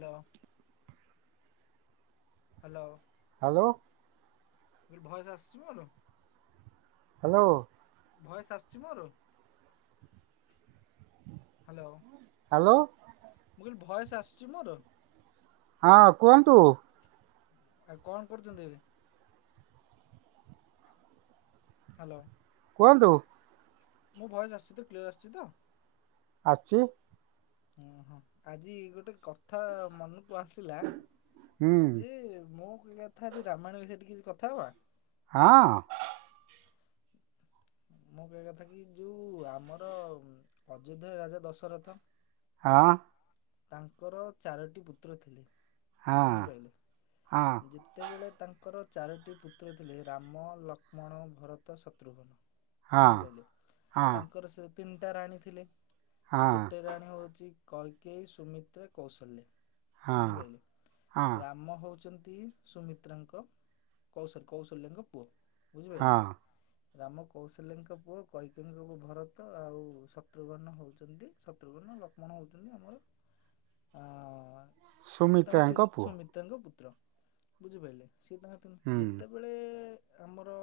Hello. Hello. Hello. କହିଲି voice ଆସୁଛି ମୋର। ହ୍ୟାଲୋ। ଭଏସ୍ ଆସୁଛି ମୋର। ହ୍ୟାଲୋ। ହ୍ୟାଲୋ। ମୁଁ କହିଲି ଭଏସ୍ ଆସୁଛି ମୋର। ହଁ କୁହନ୍ତୁ। ଆଉ କଣ କରୁଛନ୍ତି ଏବେ? ହ୍ୟାଲୋ। କୁହନ୍ତୁ। ମୋ ଭଏସ ଆସୁଛି ତ, କ୍ଲିୟର ଆସୁଛି ତ। ଆସୁଛି। ଓହୋ, ଆଜି ଗୋଟେ କଥା ମନକୁ ଆସିଲା। ହୁଁ ଯେ ମୁଁ କହିବା କଥା, ଆଜି ରାମାୟଣ ବିଷୟରେ ଟିକେ ଆଜି କଥା ହବା। ହଁ। ମୁଁ କହିବା କଥା କି ଯୋଉ ଆମର ଅଯୋଧ୍ୟାର ରାଜା ଦଶରଥ। ହଁ। ତାଙ୍କର ଚାରୋଟି ପୁତ୍ର ଥିଲେ ହଁ ବୁଝିପାରିଲେ ହଁ ଯେ ସେତେବେଳେ ତାଙ୍କର ଚାରୋଟି ପୁତ୍ର ଥିଲେ ରାମ ଲକ୍ଷ୍ମଣ ଭରତ ଶତ୍ରୁଘ୍ନ ହଁ ହଁ ବୁଝିପାରିଲେ ତାଙ୍କର ସେ ତିନିଟା ରାଣୀ ଥିଲେ ହଁ ଗୋଟେ ରାଣୀ ହଉଚି କୈକେଇ ସୁମିତ୍ରା କୌଶଲ୍ୟା। ହଁ ବୁଝିପାରିଲେ ହଁ ରାମ ହଉଚନ୍ତି ସୁମିତ୍ରାଙ୍କ କୌଶଲ କୌଶଲ୍ୟାଙ୍କ ପୁଅ ବୁଝିପାରିଲେ। ହଁ ରାମ କୌଶଲ୍ୟାଙ୍କ ପୁଅ କୈକେଇଙ୍କ ପୁ ଭରତ ଆଉ ଶତ୍ରୁଘ୍ନ ହଉଚନ୍ତି ଶତ୍ରୁଘ୍ନ ଲକ୍ଷ୍ମଣ ହେଉଚନ୍ତି ଆମର ଅଁ ତାଙ୍କ ସୁମିତ୍ରାଙ୍କ ତିନି ପୁଅ ସୁମିତ୍ରାଙ୍କ ପୁତ୍ର ବୁଝିପାରିଲେ ସିଏ ତାଙ୍କ ହୁଁ ଯେତେବେଳେ ଆମର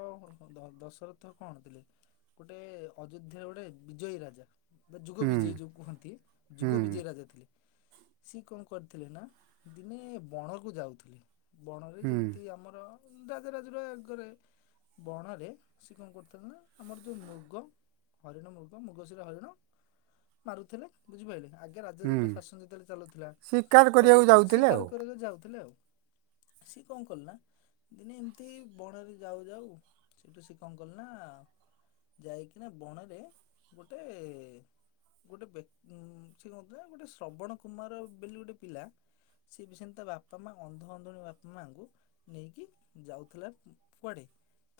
ଦ ଦଶରଥ କଣ ଥିଲେ? ଗୋଟେ ଅଯୋଧ୍ୟାର ଗୋଟେ ବିଜୟୀ ରାଜା। ବା ଯୁଗ ହୁଁ ବିଜେଇ ଯୋଉ କୁହନ୍ତି ହୁଁ ଯୁଗ ବିଜେଇ ରାଜା ଥି ସିଏ କଣ କରିଥିଲେ ନା ଦିନେ ବଣକୁ ଯାଉଥିଲେ। ବଣରେ ହୁଁ ଯେମିତି ଆମର ରାଜ ରାଜୁର ଆଗରେ ବଣରେ ସେ କଣ କରିୁଥାନ୍ତି ନା ଆମର ଯୋଉ ମୃଗ ହରିଣ ମୃଗ ମୁଗଶିରେ ହରିଣ ମାରୁଥିଲେ ବୁଝିପାରିଲେ ଆଗେ ରାଜା ହୁଁ ଯୋଉଦିନ ଶାସନ ଯେତେବେଳେ ଚାଲୁଥିଲା ଶିକାର ସବୁ କରିବାକୁ ଯାଉଥିଲେ ଶିକାର କରିବାକୁ ଯାଉଥିଲେ ଆଉ। ସେ କଲେ ନା ଦିନେ ଏମିତି ବଣରେ ଯାଉ ଯାଉ ସେଇଠୁ ସେ କଣ କଲେ ନା ଯାଇକିନା ବଣରେ ଗୋଟେ ଗୋଟେ ବେକ୍ ଉଁ ସେଏ କଁ କରୁଥିଲା ଗୋଟେ ଶ୍ରବଣ କୁମାର ବୋଲି ଗୋଟେ ପିଲା ସେ ବି ସେନ୍ତି ତା ବାପା ମା ଅନ୍ଧ ଅନ୍ଧୁଣୀ ବାପା ମାଙ୍କୁ ନେଇକି ଯାଉଥିଲା କୁଆଡେ?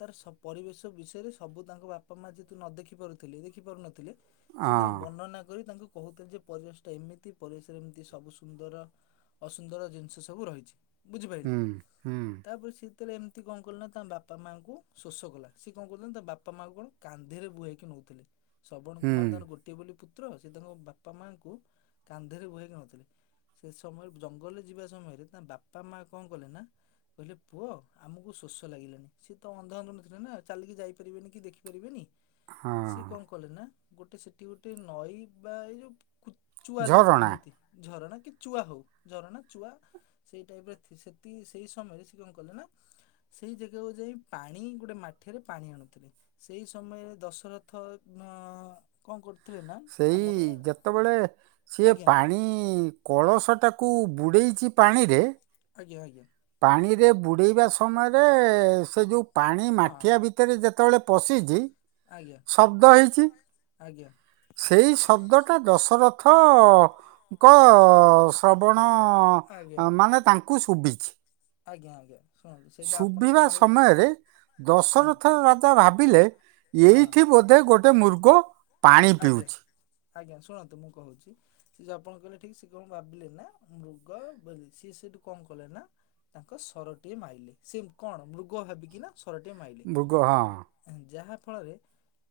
ତାର ସବ ପରିବେଶ ବିଷୟରେ ସବୁ ତାଙ୍କ ବାପା ମା ଯେତୁ ନ ଦେଖି ପାରୁଥିଲେ ଦେଖି ପାରୁନଥିଲେ। ସିଏ ତାଙ୍କୁ ଆଉ ବର୍ଣ୍ଣନା କରି ତାଙ୍କୁ କହୁଥିଲେ ଯେ ପରିବେଶ ଟା ଏମିତି ପରିବେଶରେ ଏମିତି ସବୁ ସୁନ୍ଦର ଅସୁନ୍ଦର ଜିନିଷ ସବୁ ରହିଛି। ହଁ ବୁଝିପାରିଲେ ହୁଁ ହୁଁ ତାପରେ ସିଏ ତାଲେ ଏମିତି କଣ କଲେ ନା ତା ବାପା ମାଆଙ୍କୁ ଶୋଷ କଲା ସିଏ କଣ କଲେ ତା ବାପା ମାଆଙ୍କୁ କଣ କାନ୍ଧିରେ ବୁହଇକି ନେଉଥିଲେ ଶ୍ରବଣ ହୁଁ କୁମାର ତାଙ୍କର ଗୋଟିଏ ବୋଲି ପୁତ୍ର ସେ ତାଙ୍କ ବାପା ମାଆଙ୍କୁ କାନ୍ଧିରେ ବୁହାଇକି ଆଣଉଥିଲେ ସେ ସମୟରେ ଜଙ୍ଗଲରେ ଯିବା ସମୟରେ ତା ବାପା ମା କଣ କଲେ ନା କହିଲେ ପୁଅ ଆମକୁ ଶୋଷ ଲାଗିଲାଣି ସିଏ ତ ଅନ୍ଧ ଅନ୍ଧୁନି ଥିଲେ ନା ଚାଲିକି ଯାଇପାରିବେନି କି ଦେଖି ପାରିବେନି ସିଏ ହଁ କଣ କଲେ ନା ଗୋଟେ ସେଠି ଗୋଟେ ନଈ ବା ଏ ଯୋଉ କୁ ଚୁଆ ଯୋଉ ଝରଣା କୁହନ୍ତି ଝରଣା କି ଚୁଆ ହଉ ଝରଣା ଚୁଆ ସେଇ ଟାଇପ ର୍ ଥି ସେତିକି ସେଇ ସମୟରେ ସେ କଣ କଲେ ନା ସେଇ ଜାଗାକୁ ଯାଇ ପାଣି ଗୋଟେ ମାଠିଆରେ ପାଣି ଆଣୁଥିଲି ସେଇ ସମୟରେ ଦଶରଥ ଅଁ କଣ କରୁଥିଲେ ନା ସେଇ ଆମର ଯେତେବେଳେ ସିଏ ଆଜ୍ଞା ପାଣି କଳସଟାକୁ ବୁଡ଼େଇଚି ପାଣିରେ ଆଜ୍ଞା ଆଜ୍ଞା। ପାଣିରେ ବୁଡେଇବା ସମୟରେ ସେ ଯୋଉ ପାଣି ହଁ ମାଠିଆ ଭିତ ଭିତରେ ଯେତେବେଳେ ପଶିଚି ଆଜ୍ଞା ଆଜ୍ଞା। ସେଇ ଶବ୍ଦଟା ଦଶରଥ କ ଶ୍ରବଣ ଆଜ୍ଞା ମାନେ ତାଙ୍କୁ ଶୁଭିଛି। ଆଜ୍ଞା ଆଜ୍ଞା। ଶୁଣନ୍ତୁ ସେଇଟା ଆପଣ ତ ଶୁଭିବା କହିଲେ ସମୟରେ। ହଁ ଦଶରଥ ରାଜା ଭାବିଲେ ହଁ ଏଇଠି ବୋଧେ ଗୋଟେ ମୂର୍ଗ। ଆଜ୍ଞା ଆଜ୍ଞା ଶୁଣନ୍ତୁ ମୁଁ କହୁଛି। ଆପଣ କହିଲେ ଠିକ ସେ କଣ ଭାବିଲେ ନା ମୃଗ ବୋଲି ସିଏ ସେଠୁ କଣ କଲେ ନା। ତାଙ୍କ ସରଟିଏ ମାଇଲେ ସେ କଣ ମୃଗ ଭାବିକି ନା। ସରଟିଏ ମୃଗ ହଁ ମାଇଲେ ଯାହାଫଳରେ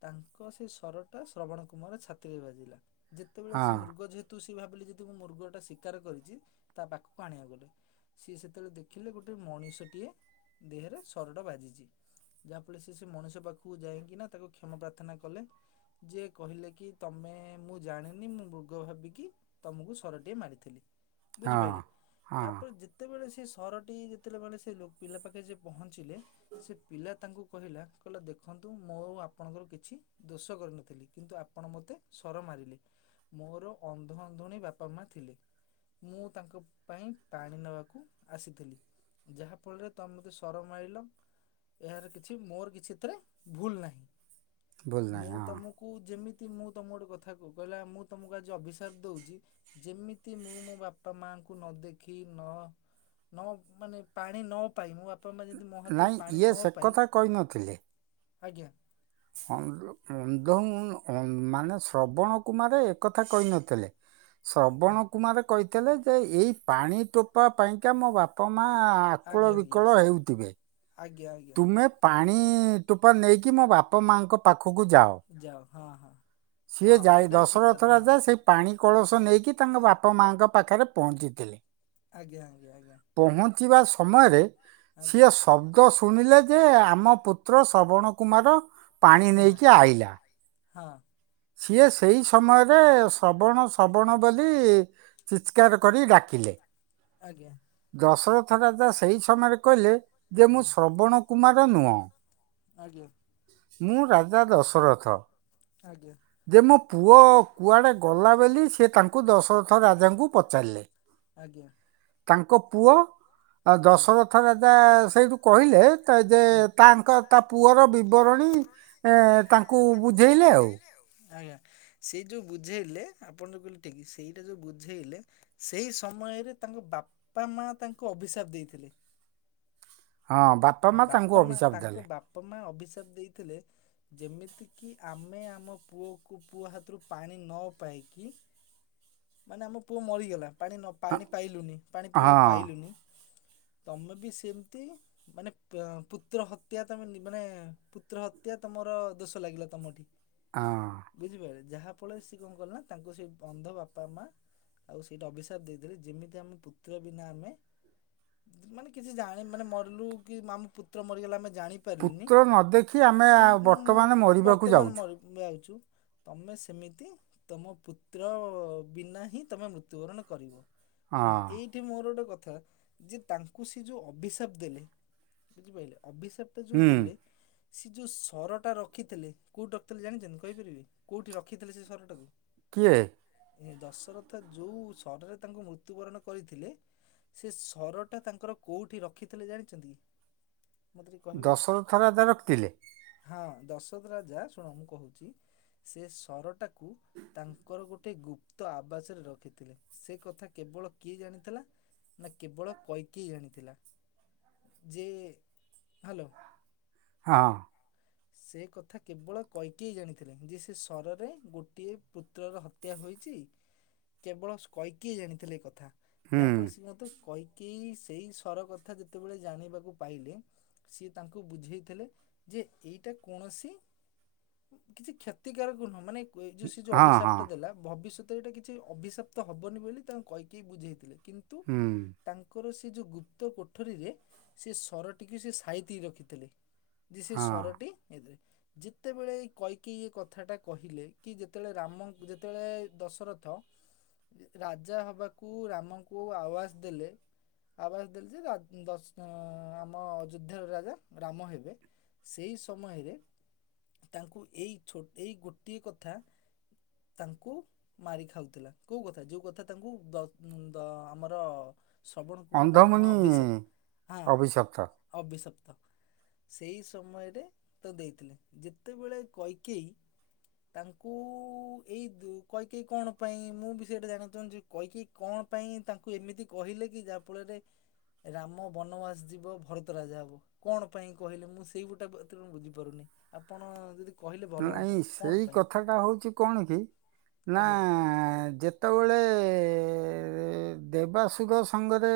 ତାଙ୍କ ସେ ସର ଶ୍ରବଣ କୁମାର ଛାତିରେ ବାଜିଲା ଯେତେବେଳେ ହଁ ସେ ମୃଗ ଯେହେତୁ ତୁ ସେ ଭାବିଲି ଯଦି ମୁଁ ମୃଗଟା ଶିକାର କରିଛି ତା ପାଖକୁ ଆଣିବାକୁ ଗଲେ। ସିଏ ସେତେବେଳେ ଦେଖିଲେ ଗୋଟେ ମଣିଷଟିଏ ଦେହରେ ସରଟା ବାଜିଛି। ଯାହାଫଳରେ ସେ ସେ ମଣିଷ ପାଖକୁ ଯାଇକି ନା ତାକୁ କ୍ଷମା ପ୍ରାର୍ଥନା କଲେ। ଯିଏ କହିଲେ କି ତମେ ମୁଁ ଜାଣିନି ମୁଁ ମୃଗ ଭାବିକି। ତମକୁ ସରଟିଏ ମାରିଥିଲି ହଁ ବୁଝିପାରିଲେ ହଁ ତାପରେ ଯେ ସେତେବେଳେ ସେ ସରଟି ଯେତେଳେବେଳେ ସେ ପିଲା ପାଖେ ଯେ ପହଞ୍ଚିଲେ ସେ ପିଲା ତାଙ୍କୁ କହିଲା କହିଲା ଦେଖନ୍ତୁ ମୁଁ ଆଉ ଆପଣଙ୍କର କିଛି ଦୋଷ କରନି ଥିଲି କିନ୍ତୁ ଆପଣ ମୋତେ ସର ମାରିଲେ ମୋର ଅଧ ଅନ୍ଧୁଣୀ ବାପା ମା ଥିଲେ। ମୁଁ ତାଙ୍କ ପାଇଁ ପାଣି ନବାକୁ ଆସିଥିଲି। ଯାହା ଫଳରେ ତ ମତେ ସର ମାଇଲ ଏହାର କିଛି ମୋର କିଛି ଏଥିରେ ଭୁଲ ନାହିଁ। ଭୁଲ ନାହିଁ ମୁଁ ହଁ ତମ କୁ ଯେମିତି ମୁଁ ତମକୁ ଗୋଟେ କଥା କହୁ କହିଲା ମୁଁ ତମକୁ ଆଜି ଅଭିସାପ ଦଉଛି ଯେମିତି ମୁଁ ମୋ ବାପା ମାଙ୍କୁ ନ ଦେଖି ନ ନ ମାନେ ପାଣି ନ ପାଇ ମୋ ବାପା ମା ଯଦି ମୋ ହାତରୁ ନାଇଁ ପାଣି ଇଏ ନ ସେ ପାଇ କଥା କହିନଥିଲେ ଆଜ୍ଞା। ଅନ୍ଧ ମାନେ ଶ୍ରବଣ କୁମାର ଏକଥା କହିନଥିଲେ। [inaudible] ଶ୍ରବଣ କୁମାର କହିଥିଲେ ଯେ ଏଇ ପାଣି ଟୋପା ପାଇଁକା ମୋ ବା ବାପା ମା ଆକୁଳ ଆଜ୍ଞା ଆଜ୍ଞା ବିକଳ ହେଉଥିବେ। ଆଜ୍ଞା ଆଜ୍ଞା। ତୁମେ ପାଣି ଟୋପା ନେଇକି ମୋ ବାପା ମାଆଙ୍କ ପାଖକୁ ଯାଅ। ଯାଅ ହଁ ହଁ। ସିଏ ହଁ ଯାଏ ଏଇଟା ବି ଠିକ ଦଶହରଥ କଥା ହଁ ରାଜା ସେ ପାଣି କଳସ ନେଇକି ତାଙ୍କ ବାପା ମାଙ୍କ ପାଖରେ ପହଞ୍ଚିଥିଲେ। ଆଜ୍ଞା ଆଜ୍ଞା ଆଜ୍ଞା ପହଞ୍ଚିବା ସମୟରେ ଆଜ୍ଞା ସିଏ ଶବ୍ଦ ଶୁଣିଲେ ଯେ ଆମ ପୁତ୍ର ଶ୍ରବଣ କୁମାର ପାଣି ନୁହଁ ନେଇକି ଆଇଲା। ହଁ। ସିଏ ସେଇ ସମୟରେ ଶ୍ରବଣ ଶ୍ରବଣ ବୋଲି ଚିତ୍କାର କରି ଡାକିଲେ। ଆଜ୍ଞା। ଦଶରଥ ରାଜା ସେଇ ସମୟରେ କହିଲେ ଯେ ମୁଁ ହୁଁ, ଶ୍ରବଣ କୁମାର ନୁଅଁ। ଆଜ୍ଞା। ମୁଁ ରାଜା ଦଶରଥ। ଆଜ୍ଞା। ଯେ ମୋ ପୁଅ କୁଆଡ଼େ ଗଲା ବୋଲି ସେ ତାଙ୍କୁ ଦଶରଥ ରାଜାଙ୍କୁ ପଚାରିଲେ। ଆଜ୍ଞା। ତାଙ୍କ ପୁଅ ଆଜ୍ଞା ଦଶରଥ ରାଜା ସେଇଠୁ କହିଲେ ତେ ଯେ ହୁଁ ତାଙ୍କ ତା ପୁଅର ବିବରଣୀ ତାଙ୍କୁ ବୁଝେଇଲେ ଆଉ ଆଜ୍ଞା ସେଇ ଯୋଉ ବୁଝେଇଲେ ଆପଣ ଯଉ କହିଲେ ଠିକ ସେଇଟା ଯୋଉ ବୁଝେଇଲେ ସେହି ସମୟରେ ତାଙ୍କ ବାପା ମା ତାଙ୍କୁ ଅଭିଶାପ ଦେଇଥିଲେ। ହଁ ବାପ୍ ବାପା ମା ତାଙ୍କ ବାପା ମା ଅଭିଶାପ ଦେଇଥିଲେ। ଯେମିତିକି ଆମେ ଆମ ପୁଅକୁ ପୁଅ ହାତରୁ ପାଣି ନ ପାଇକି ମାନେ ଆମ ପୁଅ ମରିଗଲା ପାଣି ନ ପାଣି ପାଇଲୁନି ପାଣି ହଁ ପିଇବାକୁ ପାଇଲୁନି। ତମେ ବି ସେମିତି ମାନେ ପୁତ୍ର ହତ୍ୟା ତମେ ମାନେ ପୁତ୍ର ହତ୍ୟା ତମର ଦୋଷ ଲାଗିଲା ତମଠି ହଁ। ବୁଝିପାରିଲେ ଯାହା ଫଳରେ ସେ କଣ କଲେ ନା ତାଙ୍କୁ ସେ ଅନ୍ଧ ବାପ୍ ବାପା ମା ଆଉ ସେଇଟା ଅଭିଶାପ ଦେଇଥିଲେ ଯେମିତି ଆମ ପୁତ୍ର ବିନା ଆମେ ମାନେ କିଛି ଜାଣି ମାନେ ମରିଲୁ କି ଆମ ପୁତ୍ର ମରିଗଲା ଆମେ ଜାଣି ପାରିଲୁନି ପୁତ୍ର ନ ଦେଖି ଆମେ କି ଆ- କି ମୁଁ ବର୍ତ୍ତମାନ ମରିବାକୁ ବର୍ତ୍ତମାନ ଯାଉଛୁ ମ ଯାଉଛୁ ତମେ ସେମିତି ତମ ପୁତ୍ର ବିନା ହିଁ ତମେ ମୃତ୍ୟୁବରଣ କରିବ। ଶୁଣ ହଁ ଏଇ ସେଠି ମୋର ଗୋଟେ କଥା ଯେ ତାଙ୍କୁ ସେ ଯୋଉ ଅଭିଶାପ ଦେଲେ ବୁଝିପାଇଲେ ଅଭିଶାପ ଟା ଯୋଉ ହୁଁ ଦେଲେ ସେ ଯେଉଁ ସରଟା ରଖିଥିଲେ କଉଠି ରଖିଥିଲେ ଜାଣିଛନ୍ତି କହିପାରିବେ କଉଠି ରଖିଥିଲେ ସେ ସରଟାକୁ କିଏ? ଏ ଦଶରଥ ଯୋଉ ସରରେ ତାଙ୍କୁ ମୃତ୍ୟୁବରଣ କରିଥିଲେ ସେ ସରଟା ତାଙ୍କର କଉଠି ରଖିଥିଲେ ଜାଣିଛନ୍ତି କି? ମତେ ଟିକେ କହିବେ ଦଶରଥ ରାଜା ରଖିଥିଲେ ହଁ ଦଶଥ ରାଜା ଶୁଣ ମୁଁ କହୁଛି ସେ ସରଟାକୁ ତାଙ୍କର ଗୋଟଏ ଗୁପ୍ ପ୍ତ ଆବାସରେ ରଖିଥିଲେ ସେ କଥା କେବଳ କିଏ ଜାଣିଥିଲା ନା କେବଳ କୈକେୟୀ ଜାଣିଥିଲା ଯେ ହ୍ୟାଲୋ ହଁ ସେ କଥା କେବଳ କୈକେୟୀ ଜାଣିଥିଲେ ଯେ ସେ ସରରେ ଗୋଟିଏ ପୁତ୍ରର ହତ୍ୟା ହତ୍ୟା ହୋଇଛି କେବଳ କୈକେୟୀ ଜାଣିଥିଲେ ଏଇ କଥା ହୁଁ ଯାହାଫଳେ ସେ ମତେ କୈ କି ସେଇ ସର କଥା ଯେତେବେଳେ ଜାଣିବାକୁ ପାଇଲେ ସିଏ ତାଙ୍କୁ ବୁଝେଇଥିଲେ ଯେ ଏଇଟା କୌଣସି କିଛି କ୍ଷତିକାରକ ନୁହଁ ମାନେ ଏ ଯଉ ସେ ଯୋ ହଁ ଅଭିଶାପ ହଁ ଟା ଦେଲା ଭବିଷ୍ୟତ ଏଇଟା କିଛି ଅଭିଶାପ୍ତ ହବନି ବୋଲି ତ କୈକେୟୀ ବୁଝେଇଥିଲେ କିନ୍ତୁ ହୁଁ ତାଙ୍କର ସେ ଯୋଉ ଗୁପ୍ତ କଠରୀରେ ସେ ସରଟିକୁ ସେ ସାଇତି ରଖିଥିଲେ ଯେ ସେ ହଁ ସରଟି ହେଥିରେ ଯେତେବେଳେ କୈକେୟୀ ଏ କଥାଟା କହିଲେ କି ଯେତେବେଳେ ରାମ ଯେତେବେଳେ ଦଶରଥ ରାଜା ହବାକୁ ରାମଙ୍କୁ ଆବାଜ ଦେଲେ ଆବାସ ଦେଲେ ଯେଶ ଦଶ ଆମ ଅଯୋଧ୍ୟାର ରାଜା ରାମ ହେବେ ସେଇ ସମୟରେ ତାଙ୍କୁ ଏଇୋ ଛ ଗୋଟିଏ କଥା ତାଙ୍କୁ ମାରି ଖାଉଥିଲା କୋଉ କଥା ଯୋଉ କଥା ତାଙ୍କୁ ବ ଦ ଆମର ଶ୍ରବଣ କୁମର ବାପା ମା ଅନ୍ଧମୁନି ଅଭିଶପ ହଁ ଅଭିଶପ୍ତ ଅଭିଶପ୍ତ ସେଇ ସମୟରେ ତ ଦେଇଥିଲେ ଯେତେବେଳେ କୈକେୟୀ ତାଙ୍କୁ ଏଇ ଦୁ କୈକେୟୀ କଣ ପାଇଁ ମୁଁ ବି ସେଟା ଜାଣିବାକୁ ଚାହୁଁଛି। କୈକେୟୀ କଣ ପାଇଁ ତାଙ୍କୁ ଏମିତି କହିଲେ କି ଯାହା ଫଳରେ ରାମ ବନବାସ ଯିବ, ଭରତ ରାଜା ହବ କଣ ପାଇଁ କହିଲେ ମୁଁ ସେ ସେଇ ଗୁଟା ପ୍ରଥମ ମୁଁ ବୁଝିପାରୁନି ଆପଣ ଯଦି କହିଲେ ଭଲ ହୁଅନ୍ତା ନାଇଁ କଣ ସେଇ ପାଇଁ କଥାଟା ହଉଛି କଣ କି ନା ଆଜ୍ଞା ଯେ ଯେତେବେଳେ ଦେବାଶୁଦ ସଙ୍ଗରେ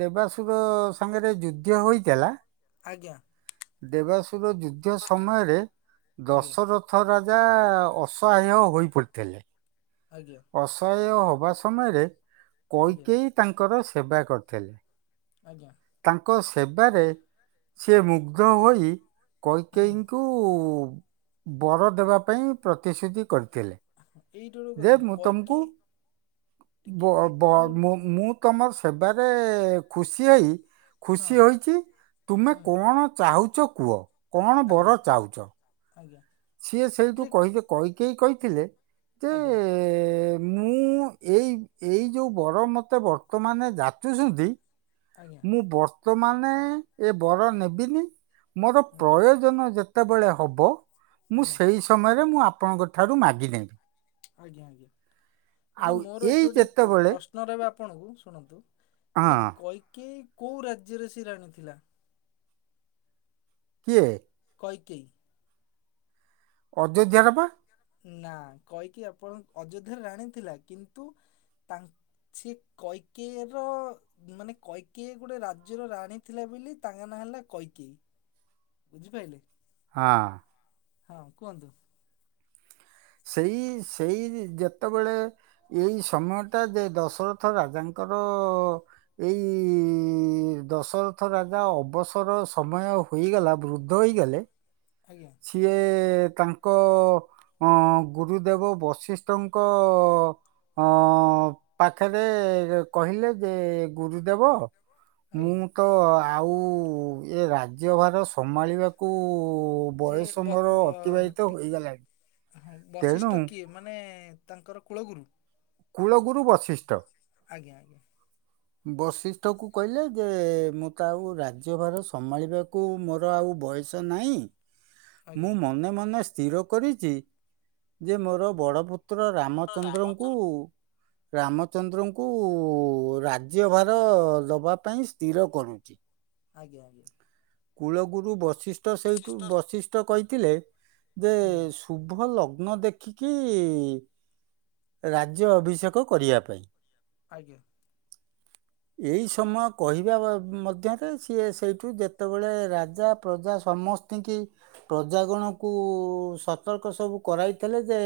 ଦେବାଶୁଗ ସଙ୍ଗରେ ଯୁଦ୍ଧ ହୋଇଥିଲା। ଆଜ୍ଞା। ଦେବାଶୁଦ ଯୁଦ୍ଧ ସମୟରେ ଆଜ୍ଞା ଦଶର ରଥ ରାଜା ଅସହାୟ ହୋଇପଡ଼ିଥିଲେ। ଆଜ୍ଞା। ଅସହାୟ ହେବା ସମୟରେ ଆଜ୍ଞା କୈକେୟୀ ତାଙ୍କର ସେବା କରିଥିଲେ। ଆଜ୍ଞା। ତାଙ୍କ ସେବାରେ ସି ମୁଗ୍ଧ ହୋଇ ହୁଁ ହୁଁ। କୈକେୟୀଙ୍କୁ ଙ୍କୁ ବର ଦେବା ପାଇଁ ପ୍ରତିଶ୍ରୁତି କରିଥିଲେ। [unintelligible] ଯେ ମୁଁ ତମକୁ କୈକେୟୀ ଟିକେ ବ ଏଇ ବ ଯୋଉ ମୁଁ ହଁ ମୁଁ। ତମ ସେବାରେ ଖୁସି ହେଇ ଖୁସି ହୋଇଛି ତୁମେ ହୁଁ କଣ ଚାହୁଚ କୁହ କଣ ଆଜ୍ଞା ବର ଚାହୁଚ। ଆଜ୍ଞା ସିଏ ସେଇଠୁ ଯେ କହିଲେ କୈକେୟୀ କହିଥିଲେ। ଯେ ଆଜ୍ଞା ମୁଁ ଏଇ- ଏଇ ଯେଉଁ ବର ମୋତେ ବର୍ତ୍ତମାନ ଯାଚୁଛନ୍ତି ଆଜ୍ଞା ମୁଁ ବର୍ତ୍ତମାନେ ଏ ବର ନେବିନି ମୋର ଆଜ୍ଞା ପ୍ରୟୋଜନ ଯେ ଯେତେବେଳେ ହବ ମୁଁ ଆଜ୍ଞା ସେଇ ସମୟରେ ମୁଁ ଆପଣଙ୍କ ଠାରୁ ମାଗିିନେବି। ଆଜ୍ଞା! ଯେ ମୋର ଏଇ ଏଇଠି ଗୋଟେ ଯେତେବେଳେ ପ୍ରଶ୍ନ ରହିବ ଆପଣଙ୍କୁ ଶୁଣନ୍ତୁ ହଁ ଯେ କୈକେୟୀ କୋଉ ରାଜ୍ୟରେ ସେ ରାଣୀ ଥିଲା? କିଏ? କୈକେୟୀ। ଅଯୋଧ୍ୟା ର ବା‌। ନା କହିକି ଆପଣ ଅଯୋଧ୍ୟାରେ ରାଣୀ ଥିଲା କିନ୍ତୁ ତାଙ୍କ ସେ କୈକେୟୀ ର ମାନେ କୈକେୟୀ ଗୋଟେ ରାଜ୍ୟର ରାଣୀ ଥିଲେ ବୋଲି ତାଙ୍କ ନାଁ ହେଲା କୈକେୟୀ। ବୁଝିପାଇଲେ। ହଁ ହଁ କୁହନ୍ତୁ। ସେଇ ସେଇ ଯେତେବେଳେ ଏଇ ସମୟଟା ଯେ ଦଶରଥ ରାଜାଙ୍କର ଏଇ ଦଶରଥ ରାଜା ଅବସର ସମୟ ହୋଇଗଲା ବୃଦ୍ଧ ହୋଇଗଲେ ଆଜ୍ଞା ସିଏ ତାଙ୍କ ଅ ଗୁରୁଦେବ ବଶିଷ୍ଠ ଙ୍କ। ହଁ ପାଖରେ କହିଲେ ଯେ ଗୁରୁଦେବ। ମୁଁ ଆଜ୍ଞା ତ ଆଉ ଏ ରାଜିହବାର ସମାଳିବାକୁ ଯେ ବୟସ ବ ମୋର ବ ଅତିବାହିତ ଟି ହୋଇଗଲାଣି। ହଁ ତେଣୁ ବଶିଷ୍ଠ କିଏ ମାନେ ତାଙ୍କର କୂଳଗୁରୁ। କୂଳଗୁରୁ ବଶିଷ୍ଠ। ଆଜ୍ଞା ଆଜ୍ଞା। ବଶିଷ୍ଠକୁ କହିଲେ ଯେ ମୁଁ ତ ଆଉ ରାଜ୍ୟଭାର ସମାଳିବାକୁ ମୋର ଆଉ ବୟ ୟସ ନାହିଁ। ଆଜ୍ଞା ମୁଁ ମନେ ମନେ ସ୍ଥିର କରିଚି ଯେ ମୋର ବଡ ପୁ ପୁତ୍ର ରାମଚନ୍ଦ୍ରଙ୍କୁ ରାମଚନ୍ଦ୍ରଙ୍କୁ ରା ଜ୍ୟ ଭାର ଦବା ପାଇଁ ସ୍ଥିର କରୁଚି। ଆଜ୍ଞା ଆଜ୍ଞା। କୂଳଗୁରୁ ବଶିଷ୍ଠ ସେଇଠୁ ବଶିଷ୍ଠ କହିଥିଲେ ଯେ ଆଜ୍ଞା ପୁଭ ଲଗ୍ନ ଦେଖିକି ରାଜ୍ୟ ଅଭିଷେକ କରିବଆ ପାଇଁ। ଆଜ୍ଞା। ଏଇ ସମୟ କହିବା ବା ମଧ୍ୟରେ ସିଏ ସେଇଠୁ ଯେ ଯେତେବେଳେ ରାଜା ପ୍ରଜା ସମସ୍ତିଙ୍କି ପ୍ରଜାଗଣକୁ ସତର୍କ ସବୁ କରାଇଥିଲେ ଯେ।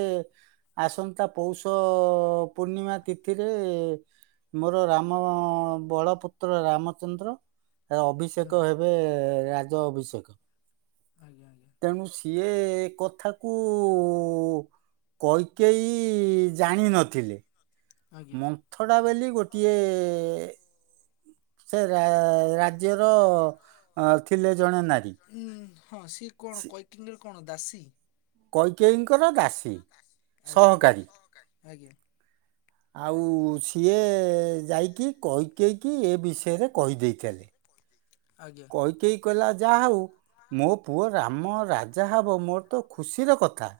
ଆସନ୍ତା ପୌଷ ପୂର୍ଣ୍ଣିମା ତିଥିରେ। ମୋର ରାମ ବଡ ପୁତ୍ର ରାମଚନ୍ଦ୍ର ତା ହୁଁ ଅଭିଷେକ ହେ ଏ ରାଜ ଅଭିଷେଖ। ଆଜ୍ଞା ଆଜ୍ଞା। ଏଟା ମୁଁ ସିଏ କଥାକୁ କୈକେୟୀ ଜାଣିନଥିଲେ। ଆଜ୍ଞା ମନ୍ଥଡ଼ା ବେଲି ଗୋଟିଏ ସେ ରା ରାଜ୍ୟର ଅ ଥିଲେ ଜଣେ ନାରୀ। ଉଁ ହଁ ସିଏ କଣ କୈକେୟୀଙ୍କ ର କଣ ଦାସୀ? କୈକେୟୀଙ୍କ ର ଦାସୀ ଆଜ୍ଞା ସହକାରୀ। ଆଜ୍ଞା। ଆଉ ସିଏ ଯାଇକି କୈକେୟୀକି ଏ ବିଷୟରେ କହିଦେଇଥେଲେ। ଆଜ୍ଞା। କୈକେୟୀ କଇଲା ଯାହାହୋଉ ମୋ ପୁଅ ରାମ ରାଜା ହବ ମୋର ତ ଖୁସିର କଥା।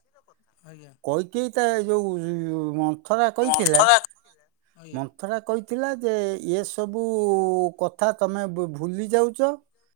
ଆଜ୍ଞା ଆଜ୍ଞା କୈକେୟୀ ତା ଏ ଯୋଉ ଏ ଉଁ ମନ୍ଥରା କଇଥିଲା ଆଜ୍ଞା ମନ୍ଥରା କଇ ଥିଲା ଯେ ଏସବୁ କଥା ତମେ ବୁ ଭୁଲି ଯାଉଚ?